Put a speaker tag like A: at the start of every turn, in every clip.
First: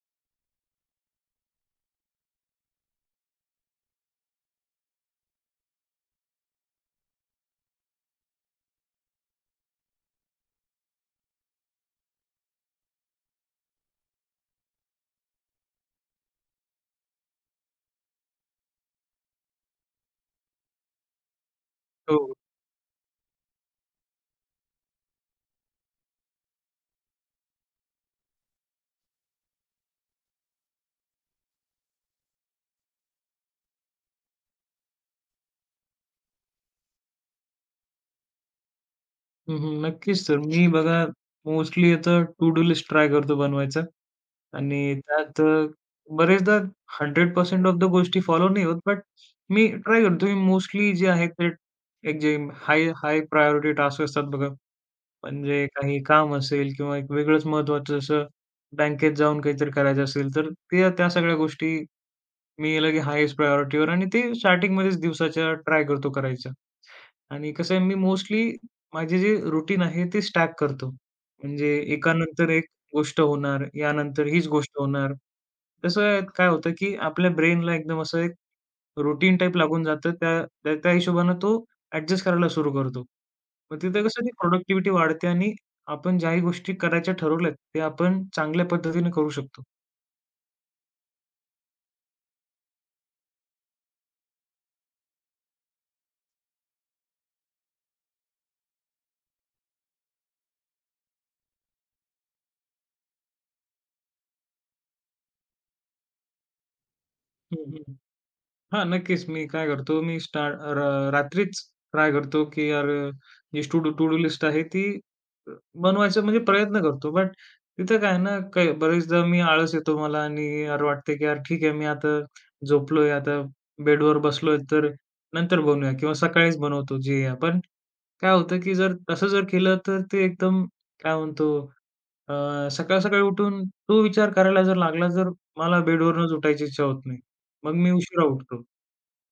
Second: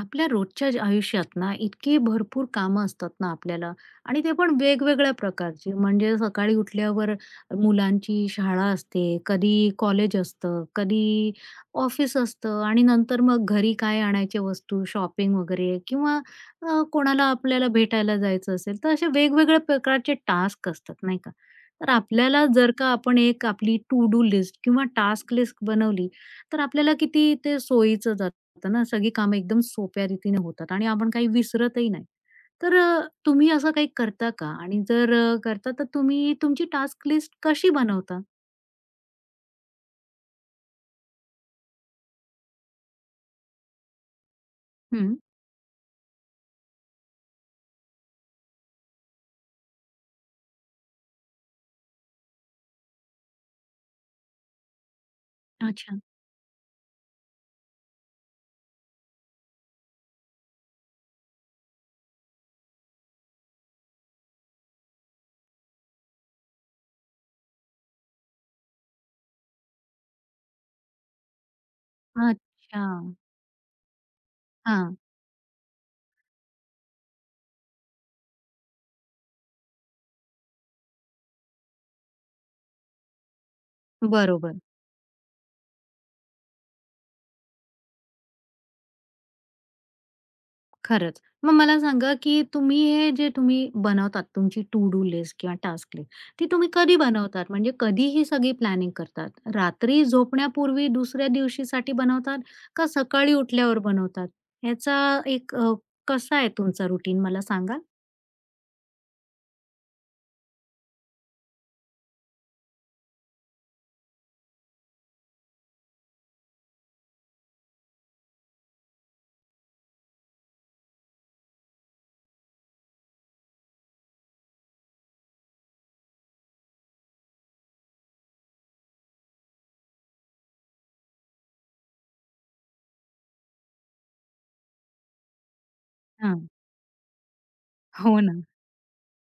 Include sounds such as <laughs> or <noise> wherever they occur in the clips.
A: आपल्या रोजच्या आयुष्यात ना इतकी भरपूर कामं असतात ना आपल्याला. आणि ते पण वेगवेगळ्या प्रकारची, म्हणजे सकाळी उठल्यावर मुलांची शाळा असते, कधी कॉलेज असतं, कधी ऑफिस असतं, आणि नंतर मग घरी काय आणायचे, वस्तू शॉपिंग वगैरे, किंवा कोणाला आपल्याला भेटायला जायचं असेल, तर असे वेगवेगळ्या प्रकारचे टास्क असतात नाही का. तर
B: हो.
A: आपल्याला जर का आपण एक आपली टू डू लिस्ट किंवा टास्क लिस्ट बनवली, तर आपल्याला किती ते सोयीचं जातं. तर ना सगळी कामं एकदम सोप्या रीतीने होतात आणि आपण काही विसरतही नाही. तर तुम्ही असं काही करता का? आणि जर करता, तर तुम्ही तुमची टास्क लिस्ट कशी बनवता?
B: हं, हं. नक्कीच सर. मी बघा मोस्टली आता टू डू लिस्ट ट्राय करतो बनवायचा. आणि
A: हं.
B: त्यात बरेचदा 100% ऑफ द गोष्टी फॉलो नाही होत, बट मी ट्राय करतो की मोस्टली जे आहे ते एक जे हाय हाय प्रायोरिटी टास्क असतात बघा, म्हणजे काही
A: अच्छा.
B: काम असेल किंवा एक वेगळंच महत्त्वाचं, जसं बँकेत जाऊन काहीतरी करायचं असेल, तर ते त्या सगळ्या गोष्टी मी लगे हायेस्ट प्रायोरिटीवर आणि ते स्टार्टिंगमध्येच दिवसाच्या ट्राय करतो करायचं. आणि कसं आहे, मी मोस्टली माझे जे रुटीन आहे ते स्टॅक करतो. म्हणजे एकानंतर एक
A: अच्छा.
B: गोष्ट होणार, यानंतर हीच गोष्ट
A: हां.
B: होणार. तसं आहे, काय होतं, की आपल्या ब्रेनला एकदम असं एक रुटीन टाइप लागून जातं. त्या त्या त्या हिशोबानं तो ॲडजस्ट करायला सुरू करतो. मग तिथे कसं ती
A: बरोबर.
B: प्रॉडक्टिव्हिटी वाढते आणि आपण ज्याही गोष्टी करायच्या ठरवल्यात, ते आपण चांगल्या पद्धतीने करू शकतो.
A: खरंच. मग मला सांगा, की तुम्ही हे जे तुम्ही बनवतात तुमची टू डू लिस्ट किंवा टास्क लिस्ट, ती तुम्ही कधी बनवतात? म्हणजे कधी ही सगळी प्लॅनिंग करतात? रात्री झोपण्यापूर्वी दुसऱ्या दिवशीसाठी बनवतात का सकाळी उठल्यावर बनवतात? ह्याचा एक कसा आहे तुमचा रुटीन, मला सांगाल?
B: हं, हां, नक्कीच. मी काय करतो, मी स्टार्ट र रात्रीच ट्राय करतो, की यार जी टू टू डू लिस्ट आहे ती अ, बनवायचा म्हणजे प्रयत्न करतो. बट तिथं काय ना, काही बरेचदा मी आळस येतो मला आणि यार वाटते, की यार ठीक आहे, मी आता झोपलोय, आता बेडवर बसलोय, तर नंतर बनवूया किंवा सकाळीच बनवतो जे आपण. काय होतं, की जर तसं केलं, तर ते एकदम काय म्हणतो अ, सकाळ-सकाळी उठून तो विचार करायला जर लागला, तर मला बेडवरूनच
A: हां.
B: उठायची इच्छा होत नाही. मग मी
A: हो
B: उशिरा
A: ना.
B: उठतो.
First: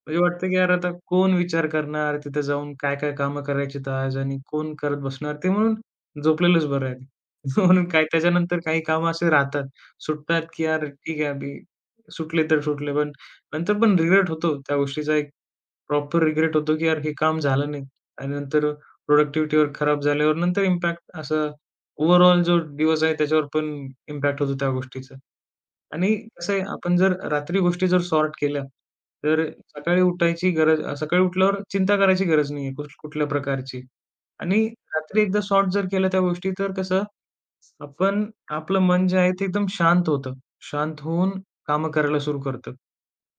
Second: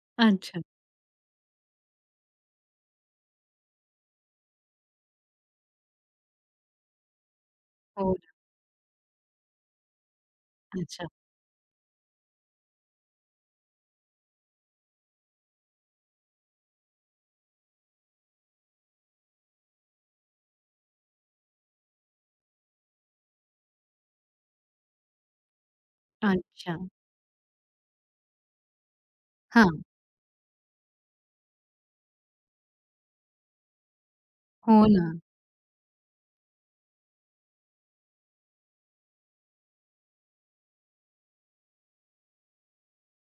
B: म्हणजे वाटतं की
A: अच्छा.
B: यार आता कोण विचार करणार, तिथे जाऊन काय-काय कामं करायचीत आज आणि कोण करत बसणार? ते म्हणून झोपलेलंच बरं आहे. <laughs> म्हणून काय
A: हो ना.
B: त्याच्यानंतर काही कामं असे राहतात, सुटतात की यार
A: अच्छा.
B: ठीक आहे अभी सुटले तर सुटले, पण नंतर पण रिग्रेट होतो त्या गोष्टीचा. एक प्रॉपर रिग्रेट होतो की यार हे काम झालं नाही आणि नंतर प्रोडक्टिव्हिटीवर खराब झाल्यावर नंतर इम्पॅक्ट असा ओव्हरऑल जो दिवस आहे त्याच्यावर पण इम्पॅक्ट होतो त्या गोष्टीचा. आणि कसं आहे,
A: अच्छा.
B: आपण जर रात्री गोष्टी सॉर्ट केल्या तर
A: हां.
B: सकाळी उठल्यावर चिंता करायची गरज नाहीये कुठल्या प्रकारची. आणि
A: हो ना.
B: रात्री एकदा सॉर्ट जर केलं त्या गोष्टी, तर कसं आपण आपलं मन जे आहे ते एकदम शांत होतं. शांत होऊन कामं करायला सुरू करतं.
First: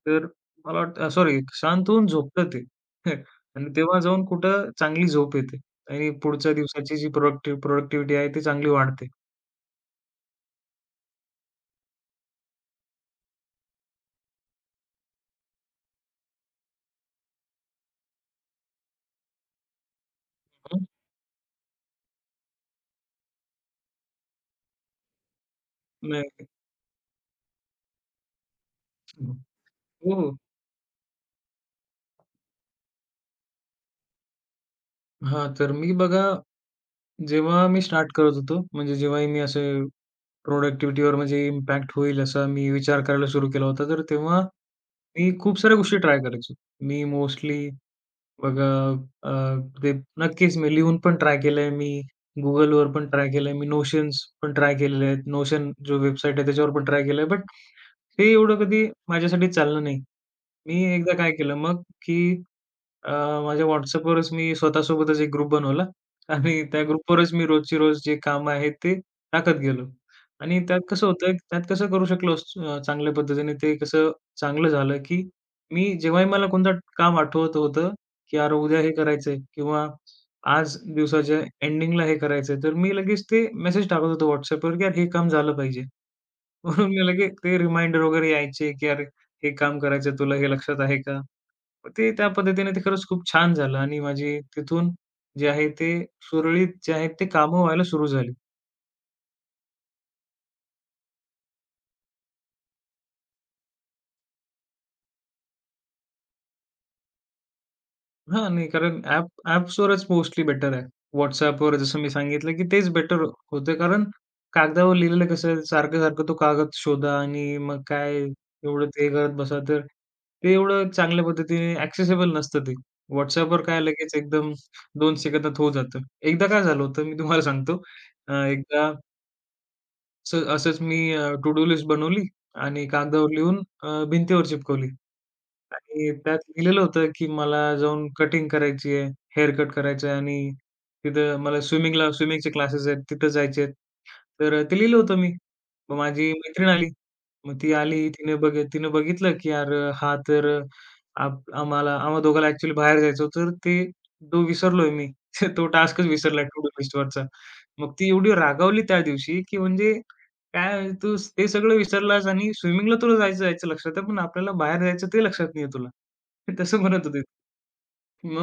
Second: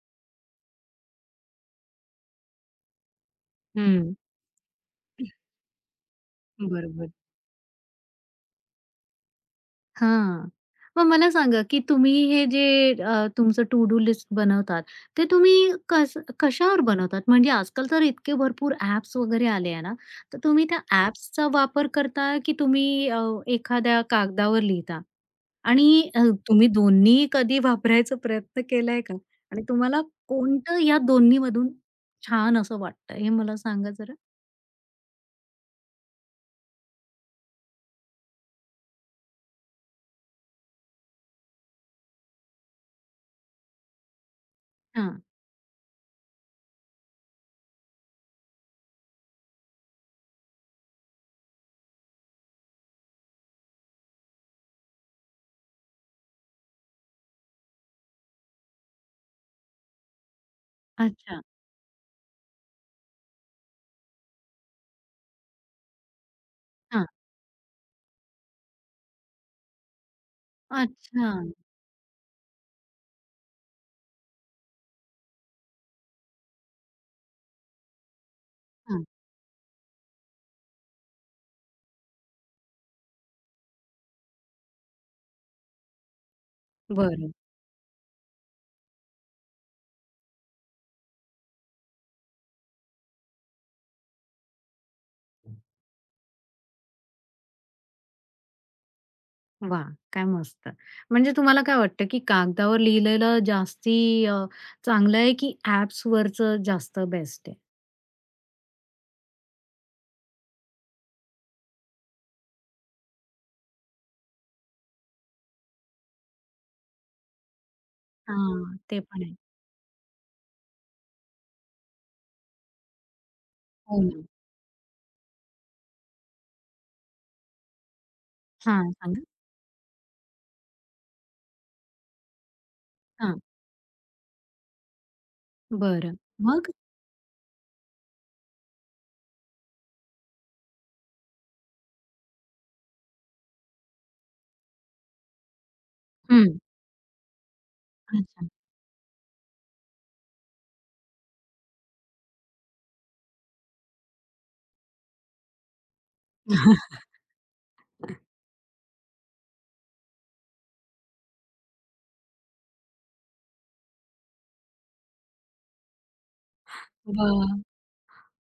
B: तर मला वाटतं सॉरी शांत होऊन झोपतं ते. <laughs> आणि तेव्हा
A: हं.
B: जाऊन कुठं चांगली झोप येते आणि पुढच्या दिवसाची जी
A: बरोबर.
B: प्रोडक्टिव्हिटी आहे ती चांगली वाढते.
A: हां. मग मला सांगा, की तुम्ही हे जे तुमचं टू डू लिस्ट बनवतात, ते तुम्ही कसं कशावर बनवतात? म्हणजे आजकाल तर इतके भरपूर ॲप्स वगैरे आले आहे ना, तर तुम्ही त्या
B: हं.
A: ॲप्सचा वापर करता, की तुम्ही एखाद्या कागदावर लिहिता? आणि अ,
B: नाही.
A: तुम्ही दोन्ही कधी वापरायचा प्रयत्न केलाय का? आणि तुम्हाला
B: हो, हो.
A: कोणतं या दोन्हीमधून छान असं वाटतं, हे मला सांगा जरा?
B: हां, तर मी बघा, जेव्हा मी स्टार्ट करत होतो, म्हणजे जेव्हाही मी असे प्रोडक्टिव्हिटीवर म्हणजे इम्पॅक्ट होईल असा मी विचार करायला सुरू केला होता. तर तेव्हा
A: हां.
B: मी खूप साऱ्या गोष्टी ट्राय करायचो. मी मोस्टली बघा अ, ते नक्कीच मी लिहून पण ट्राय केलंय, मी Googleवर पण ट्राय केलंय, मी नोशन्स पण ट्राय केलेले आहेत. Notion जो वेबसाईट आहे त्याच्यावर पण ट्राय केलंय. बट ते एवढं कधी माझ्यासाठी चाललं नाही. मी एकदा काय
A: अच्छा.
B: केलं मग, की अ, माझ्या WhatsAppवरच मी स्वतःसोबतच एक ग्रुप बनवला आणि त्या
A: हां.
B: ग्रुपवरच मी रोजची रोज जे कामं आहेत ते टाकत गेलो. आणि त्यात कसं होतं,
A: अच्छा.
B: त्यात कसं करू शकलो चांगल्या पद्धतीने. ते कसं चांगलं झालं, की मी जेव्हाही मला कोणतं काम आठवत होतं, की "यार उद्या हे
A: हां.
B: करायचंय" किंवा "आज दिवसाच्या एंडिंगला हे करायचंय." तर मी लगेच ते मेसेज टाकत होतो WhatsAppवर, की "यार हे काम झालं पाहिजे." <laughs> म्हणून मी लगेच
A: बरं.
B: ते रिमाइंडर वगैरे यायचे, की "अरे हे काम करायचंय तुला, हे लक्षात आहे का?" मग ते त्या पद्धतीने ते खरंच खूप छान झालं आणि माझी तिथून जे आहे ते सुरळीत जे आहे ते कामं व्हायला सुरू झाली.
A: वा, काय मस्त. म्हणजे तुम्हाला काय वाटतं, की कागदावर लिहिलेलं जास्ती चांगलं आहे, की ॲप्सवरचं जास्त बेस्ट आहे?
B: हां, नाही, कारण ॲप्सवरच मोस्टली बेटर आहे. WhatsAppवर, जसं मी सांगितलं, की तेच बेटर होतं, कारण कागदावर लिहिलेलं कसं सारखं-सारखं तो कागद शोधा आणि मग काय
A: हां,
B: एवढं
A: ते
B: ते
A: पण
B: करत
A: आहे.
B: बसा, तर ते एवढं चांगल्या पद्धतीने ॲक्सेसिबल नसतं ते. WhatsAppवर काय
A: हो
B: लगेच
A: ना.
B: एकदम 2 सेकंदात होऊन जातं. एकदा काय झालं होतं मी तुम्हाला सांगतो. एकदा
A: हां, सांगा.
B: असंच मी टू डू लिस्ट बनवली आणि कागदावर
A: हां,
B: लिहून, भिंतीवर चिपकवली. आणि
A: बरं.
B: त्यात
A: मग?
B: लिहिलेलं होतं, की मला जाऊन कटिंग करायची आहे, हेअर कट करायचं आहे आणि तिथं मला स्विमिंगचे क्लासेस आहेत, तिथं जायचे आहेत. तर ते लिहिलं होतं मी. मग माझी
A: हं.
B: मैत्रीण आली. मग ती आली, तिने
A: अच्छा.
B: बघ तिनं बघितलं, की "यार हा तर आम्हाला आम्हा दोघांना ॲक्चुअली बाहेर जायचं होतं." तर ते तो विसरलोय मी. <laughs> तो टास्कच विसरला टू डू
A: <laughs>
B: लिस्टवरचा. मग ती एवढी रागावली त्या दिवशी, की म्हणजे काय तू ते सगळं विसरलास आणि स्विमिंगला तुला जायचं जायचं लक्षात आहे, पण आपल्याला बाहेर जायचं ते लक्षात नाहीये तुला. <laughs> तसं म्हणत होती.
A: वाह!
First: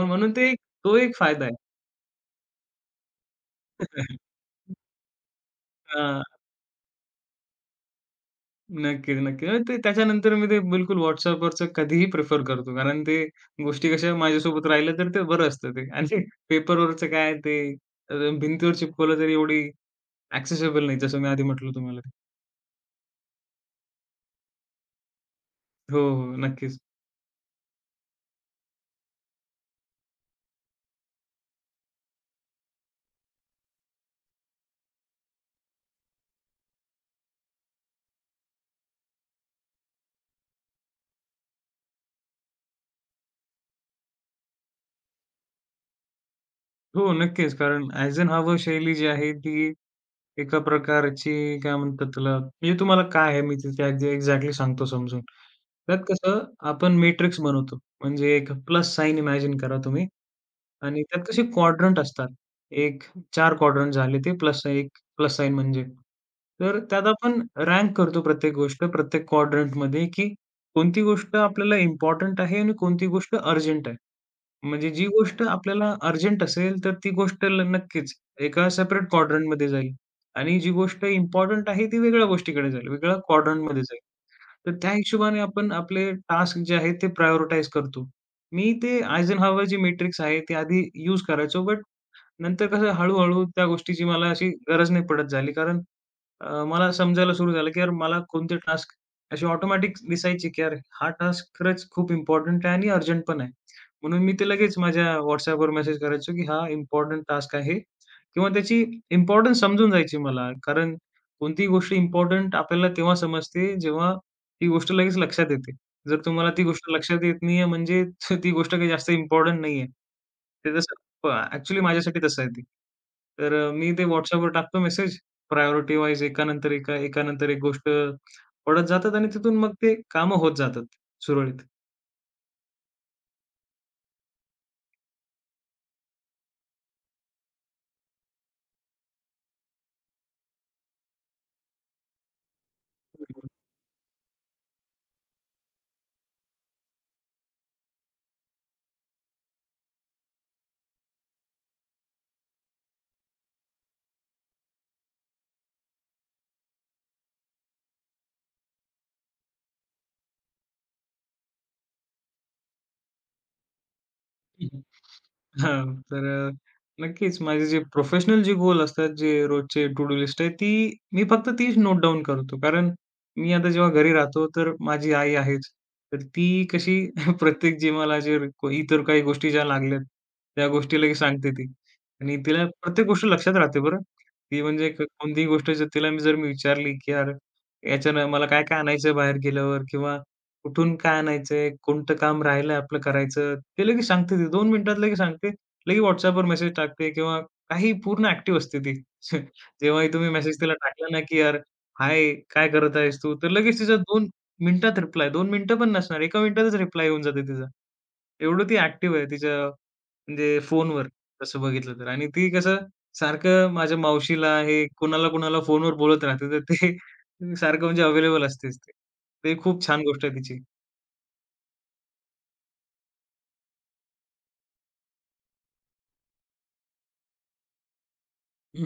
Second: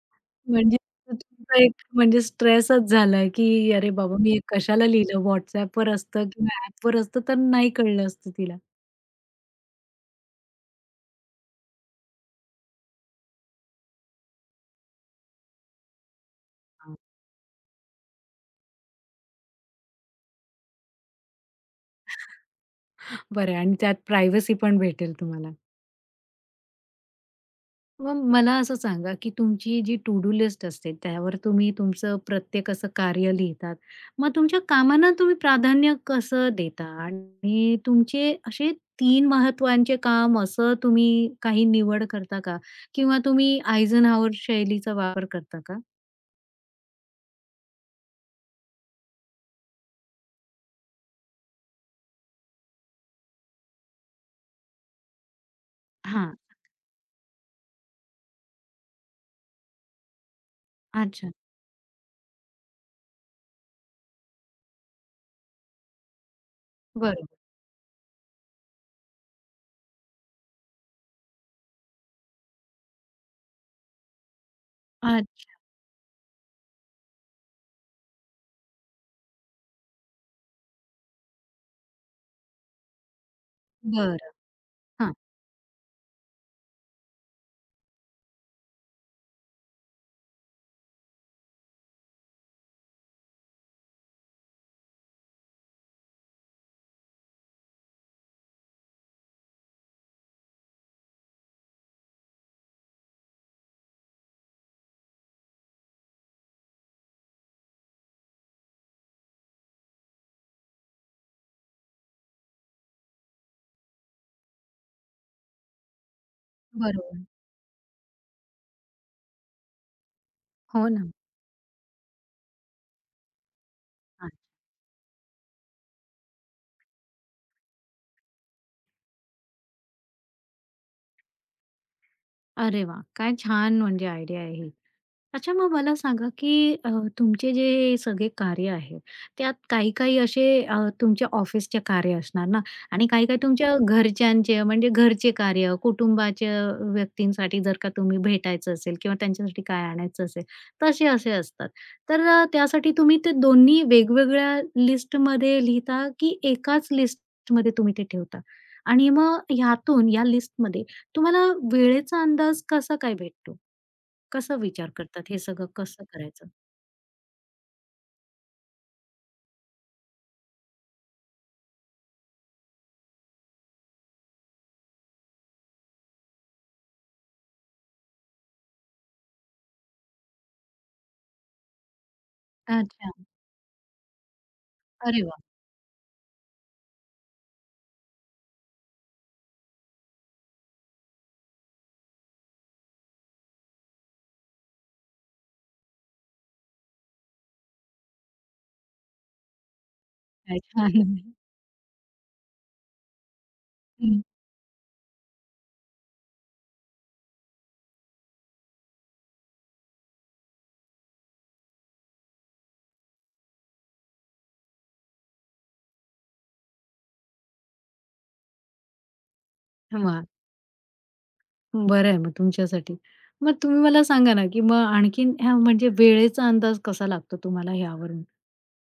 B: म्हणून ते
A: म्हणजे
B: तो एक फायदा आहे.
A: तुमचा एक म्हणजे स्ट्रेसच झाला, की "अरे बाबा, मी
B: <laughs>
A: हे कशाला लिहिलं? WhatsAppवर
B: हां.
A: असतं किंवा ॲपवर असतं तर नाही कळलं असतं तिला."
B: नक्कीच. म्हणजे ते त्याच्यानंतर मी ते बिलकुल WhatsAppवरचं कधीही प्रिफर करतो. कारण ते गोष्टी कशा माझ्यासोबत राहिल्या तर ते बरं असतं ते. आणि पेपरवरचं काय ते अ, भिंतीवर चिपकवलं तरी एवढी ॲक्सेसिबल नाही, जसं मी आधी म्हटलं तुम्हाला.
A: बरं, आणि त्यात प्रायव्हसी पण भेटेल तुम्हाला.
B: हो, हो. नक्कीच.
A: मग मला असं सांगा, की तुमची जी टू डू लिस्ट असते, त्यावर तुम्ही तुमचं प्रत्येक असं कार्य लिहितात. मग तुमच्या कामांना तुम्ही प्राधान्य कसं देता? आणि तुमचे असे 3 महत्त्वांचे काम असं तुम्ही काही निवड करता का? किंवा तुम्ही आयझनहॉवर शैलीचा वापर करता का?
B: हो, नक्कीच. कारण Eisenhower शैली जी आहे ती एका प्रकारची काय म्हणतात त्याला, म्हणजे तुम्हाला काय आहे मी तिथे अगदी एक्झॅक्टली सांगतो समजून. त्यात
A: हां.
B: कसं आपण मॅट्रिक्स बनवतो. म्हणजे एक प्लस साइन इमॅजिन करा तुम्ही आणि त्यात
A: अच्छा.
B: कसे क्वाड्रंट असतात. एक चार क्वाड्रंट झाले ते प्लस एक प्लस साइन म्हणजे. तर त्यात
A: बरोबर.
B: आपण रँक करतो प्रत्येक गोष्ट प्रत्येक क्वाड्रंटमध्ये, की कोणती गोष्ट आपल्याला इम्पोर्टंट आहे आणि कोणती गोष्ट अर्जंट आहे. म्हणजे जी गोष्ट
A: अच्छा.
B: आपल्याला अर्जंट असेल, तर ती गोष्ट नक्कीच एका सेपरेट क्वाड्रंटमध्ये जाईल आणि जी गोष्ट इम्पोर्टंट आहे, ती वेगळ्या गोष्टीकडे जाईल, वेगळ्या क्वाड्रंटमध्ये जाईल.
A: बरं.
B: तर त्या
A: हां.
B: हिशोबाने आपण आपले टास्क जे आहेत, ते प्रायोरिटाईज करतो. मी ते Eisenhower जे मॅट्रिक्स आहे, ते आधी यूज करायचो, बट नंतर कसं हळू त्या गोष्टीची मला अशी गरज नाही पडत झाली, कारण मला समजायला सुरू झालं, की यार मला कोणते टास्क असे ऑटोमॅटिक दिसायचे, की यार हा टास्क खरंच खूप इम्पोर्टंट आहे आणि अर्जंट पण आहे. म्हणून मी ते लगेच माझ्या WhatsAppवर मेसेज करायचो, की हा इम्पोर्टंट टास्क आहे किंवा त्याची इम्पोर्टन्स समजून जायची मला. कारण कोणतीही गोष्ट इम्पोर्टंट आपल्याला तेव्हा समजते, जेव्हा ती गोष्ट लगेच लक्षात येते. जर तुम्हाला ती गोष्ट
A: बरोबर.
B: लक्षात येत नाहीये, म्हणजे <laughs> ती गोष्ट काही जास्त इम्पोर्टंट नाहीये. ते
A: हो
B: तसं
A: ना.
B: ॲक्चुअली माझ्यासाठी तसं आहे ते. तर मी ते
A: हां.
B: WhatsAppवर टाकतो मेसेज प्रायोरिटी वाईज एकानंतर एका, एकानंतर एक गोष्ट पडत जातात आणि तिथून मग ते कामं होत जातात सुरळीत.
A: अरे वाह! काय छान म्हणजे आयडिया आहे ही. अच्छा, मग मला सांगा, की तुमचे जे सगळे कार्य आहे, त्यात काही-काही असे तुमच्या ऑफिसचे कार्य असणार ना, आणि काही-काही तुमच्या घरच्यांचे, म्हणजे घरचे कार्य, कुटुंबाच्या व्यक्तींसाठी जर का तुम्ही भेटायचं असेल किंवा त्यांच्यासाठी काय आणायचं असेल, तसे असे असतात. तर त्यासाठी तुम्ही ते दोन्ही वेगवेगळ्या लिस्टमध्ये लिहिता, की एकाच लिस्टमध्ये तुम्ही ते ठेवता? आणि मग ह्यातून या लिस्टमध्ये तुम्हाला वेळेचा अंदाज कसा काय भेटतो? कसं
B: <laughs>
A: विचार करतात? हे
B: हं,
A: सगळं
B: हां,
A: कसं
B: तर
A: करायचं?
B: नक्कीच माझे जे प्रोफेशनल जे गोल असतात, जे रोजचे टू डू लिस्ट आहे, ती मी फक्त तीच नोट डाउन करतो. कारण मी आता जेव्हा घरी राहतो, तर माझी आई आहेच. तर ती कशी <laughs> प्रत्येक जे मला जे इतर काही गोष्टी ज्या लागल्यात, त्या गोष्टी लगेच सांगते ती. आणि तिला प्रत्येक
A: अच्छा.
B: गोष्ट लक्षात राहते बरं. ती म्हणजे
A: अरे वाह!
B: कोणतीही गोष्ट जर तिला मी जर मी विचारली, की "यार, याच्यानं मला काय-काय आणायचं बाहेर गेल्यावर?" किंवा "कुठून काय आणायचंय? कोणतं काम राहिलंय आपलं करायचं?" ते लगेच सांगते ती, 2 मिनिटात लगेच सांगते. लगेच WhatsAppवर मेसेज टाकते किंवा काही, पूर्ण ॲक्टिव्ह असते ती. <laughs> जेव्हाही तुम्ही
A: काय
B: मेसेज तिला टाकला ना,
A: छान.
B: की "यार, हाय, काय करत आहेस तू?" तर लगेच तिचा
A: हं.
B: 2 मिनिटात रिप्लाय, 2 मिनिटं पण नसणार, 1 मिनिटातच रिप्लाय येऊन जाते तिचा. एवढं ती ॲक्टिव्ह आहे तिच्या म्हणजे फोनवर तसं बघितलं तर. आणि ती कसं सारखं माझ्या मावशीला हे कोणाला, कोणाला फोनवर बोलत राहते. तर ते <laughs> सारखं म्हणजे अवेलेबल असतेच ती. ते खूप छान
A: वाह!
B: गोष्ट आहे तिची.
A: बरं आहे मग तुमच्यासाठी. मग तुम्ही मला सांगा ना, की मग आणखीन ह्या म्हणजे वेळेचा अंदाज कसा लागतो तुम्हाला ह्यावरून?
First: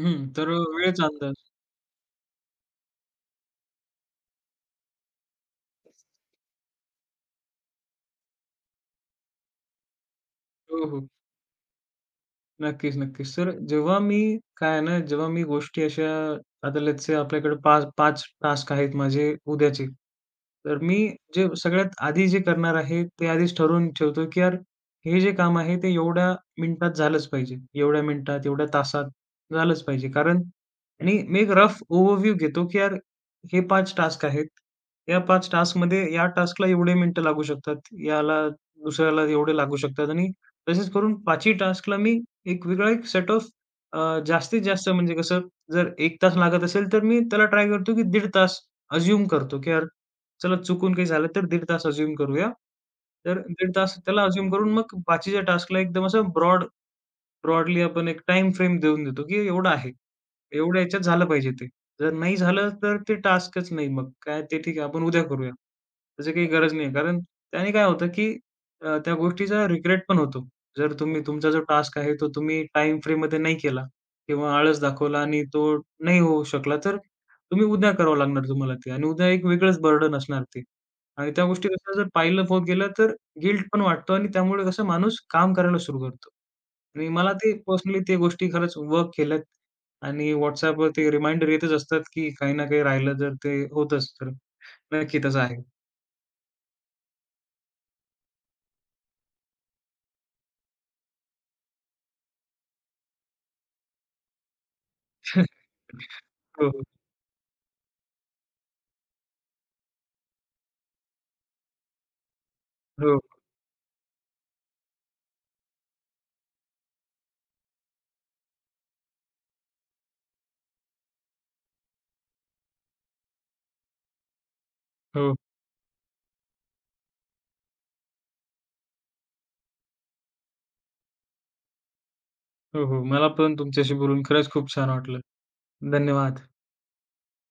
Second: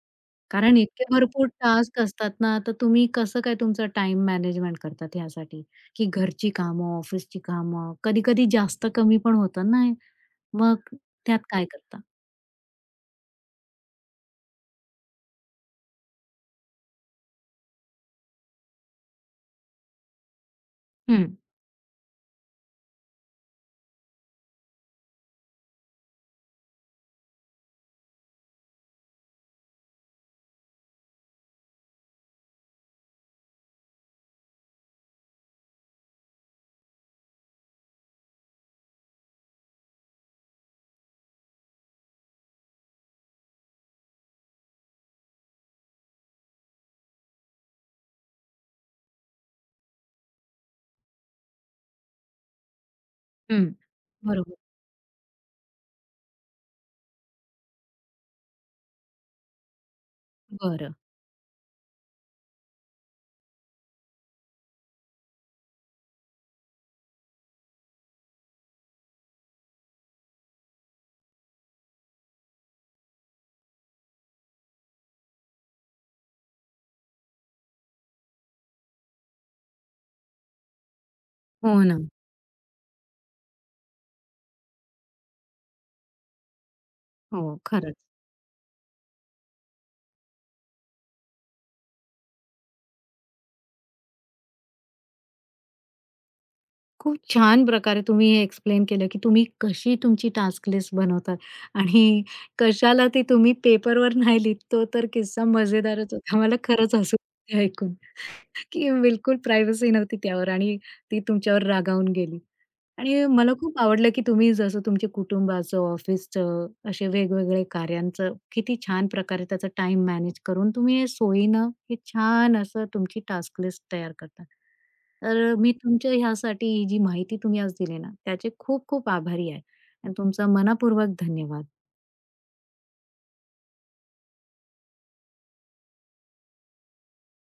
B: हं. तर
A: कारण
B: वेळेचा
A: इतके
B: अंदाज.
A: भरपूर टास्क असतात ना, तर तुम्ही कसं काय तुमचं टाईम मॅनेजमेंट करतात ह्यासाठी? की घरची कामं, ऑफिसची कामं, कधी-कधी जास्त कमी पण होतात ना, मग
B: हो, हो.
A: त्यात काय करता?
B: नक्कीच. सर, जेव्हा मी काय आहे ना, जेव्हा मी गोष्टी अशा आता लेट्स से आपल्याकडे 5 टास्क आहेत माझे उद्याचे. तर मी
A: हं,
B: जे सगळ्यात आधी करणार आहे, ते आधीच ठरवून ठेवतो, की यार हे जे काम आहे ते एवढ्या मिनिटात झालंच पाहिजे. एवढ्या मिनिटात, एवढ्या तासात झालंच पाहिजे. कारण आणि मी एक रफ ओव्हरव्ह्यू घेतो, की यार हे 5 टास्क आहेत. या 5 टास्कमध्ये या टास्कला एवढे मिनिटं लागू शकतात, याला दुसऱ्याला एवढे लागू शकतात आणि तसेच करून 5ही टास्कला मी एक वेगळा एक सेट ऑफ जास्तीत जास्त म्हणजे कसं जर 1 तास लागत असेल, तर मी त्याला ट्राय करतो, की दीड तास अझ्युम करतो, की यार चला चुकून काही झालं तर दीड तास अझ्युम करूया. तर
A: हं.
B: दीड तास त्याला अझ्युम
A: बरोबर.
B: करून मग बाकीच्या टास्कला एकदम असं ब्रॉडली आपण एक टाईम फ्रेम देऊन देतो, की एवढं आहे. एवढ्या
A: बरं.
B: ह्याच्यात झालं पाहिजे ते. जर नाही झालं तर ते टास्कच नाही, मग काय ते ठीक आहे आपण उद्या करूया. त्याची काही गरज नाही. कारण त्याने काय होतं, की त्या गोष्टीचा रिग्रेट पण होतो. जर तुम्ही तुमचा जो टास्क आहे तो तुम्ही टाईम फ्रेममध्ये नाही केला किंवा आळस दाखवला आणि तो नाही होऊ शकला, तर तुम्ही उद्या करावं लागणार तुम्हाला ते आणि उद्या एक वेगळंच बर्डन असणार ते. आणि त्या गोष्टी
A: हो
B: कसं
A: ना.
B: जर पाहिलं होत गेलं तर गिल्ट पण वाटतो आणि त्यामुळे कसं माणूस काम करायला सुरू करतो. आणि मला
A: हो,
B: ते
A: खरंच.
B: पर्सनली ते गोष्टी खरंच वर्क केल्यात आणि WhatsAppवर ते रिमाइंडर येतच असतात, की काही ना काही राहिलं तर ते होतच, तर नक्की तसं आहे.
A: खूप छान प्रकारे तुम्ही हे एक्सप्लेन केलं, की तुम्ही कशी तुमची टास्क लिस्ट बनवतात आणि कशाला ती तुम्ही पेपरवर नाही लिहीत. तो तर किस्सा मजेदारच
B: <laughs>
A: होता. मला
B: हो, हो,
A: खरंच हसू आलं ऐकून, की बिलकुल प्रायव्हसी नव्हती त्यावर आणि ती तुमच्यावर रागावून गेली.
B: हो,
A: आणि मला खूप आवडलं, की तुम्ही जसं तुमच्या कुटुंबाचं, ऑफिसचं असे वेगवेगळे कार्यांचं किती छान प्रकारे त्याचं टाईम मॅनेज करून तुम्ही हे सोयीनं हे छान असं तुमची टास्क लिस्ट तयार करता.
B: हो,
A: तर मी तुमच्या ह्यासाठी ही जी माहिती तुम्ही आज दिली ना, त्याचे खूप खूप आभारी आहे आणि तुमचा मनःपूर्वक धन्यवाद.
B: हो, हो. मला पण तुमच्याशी बोलून खरंच खूप छान वाटलं. धन्यवाद.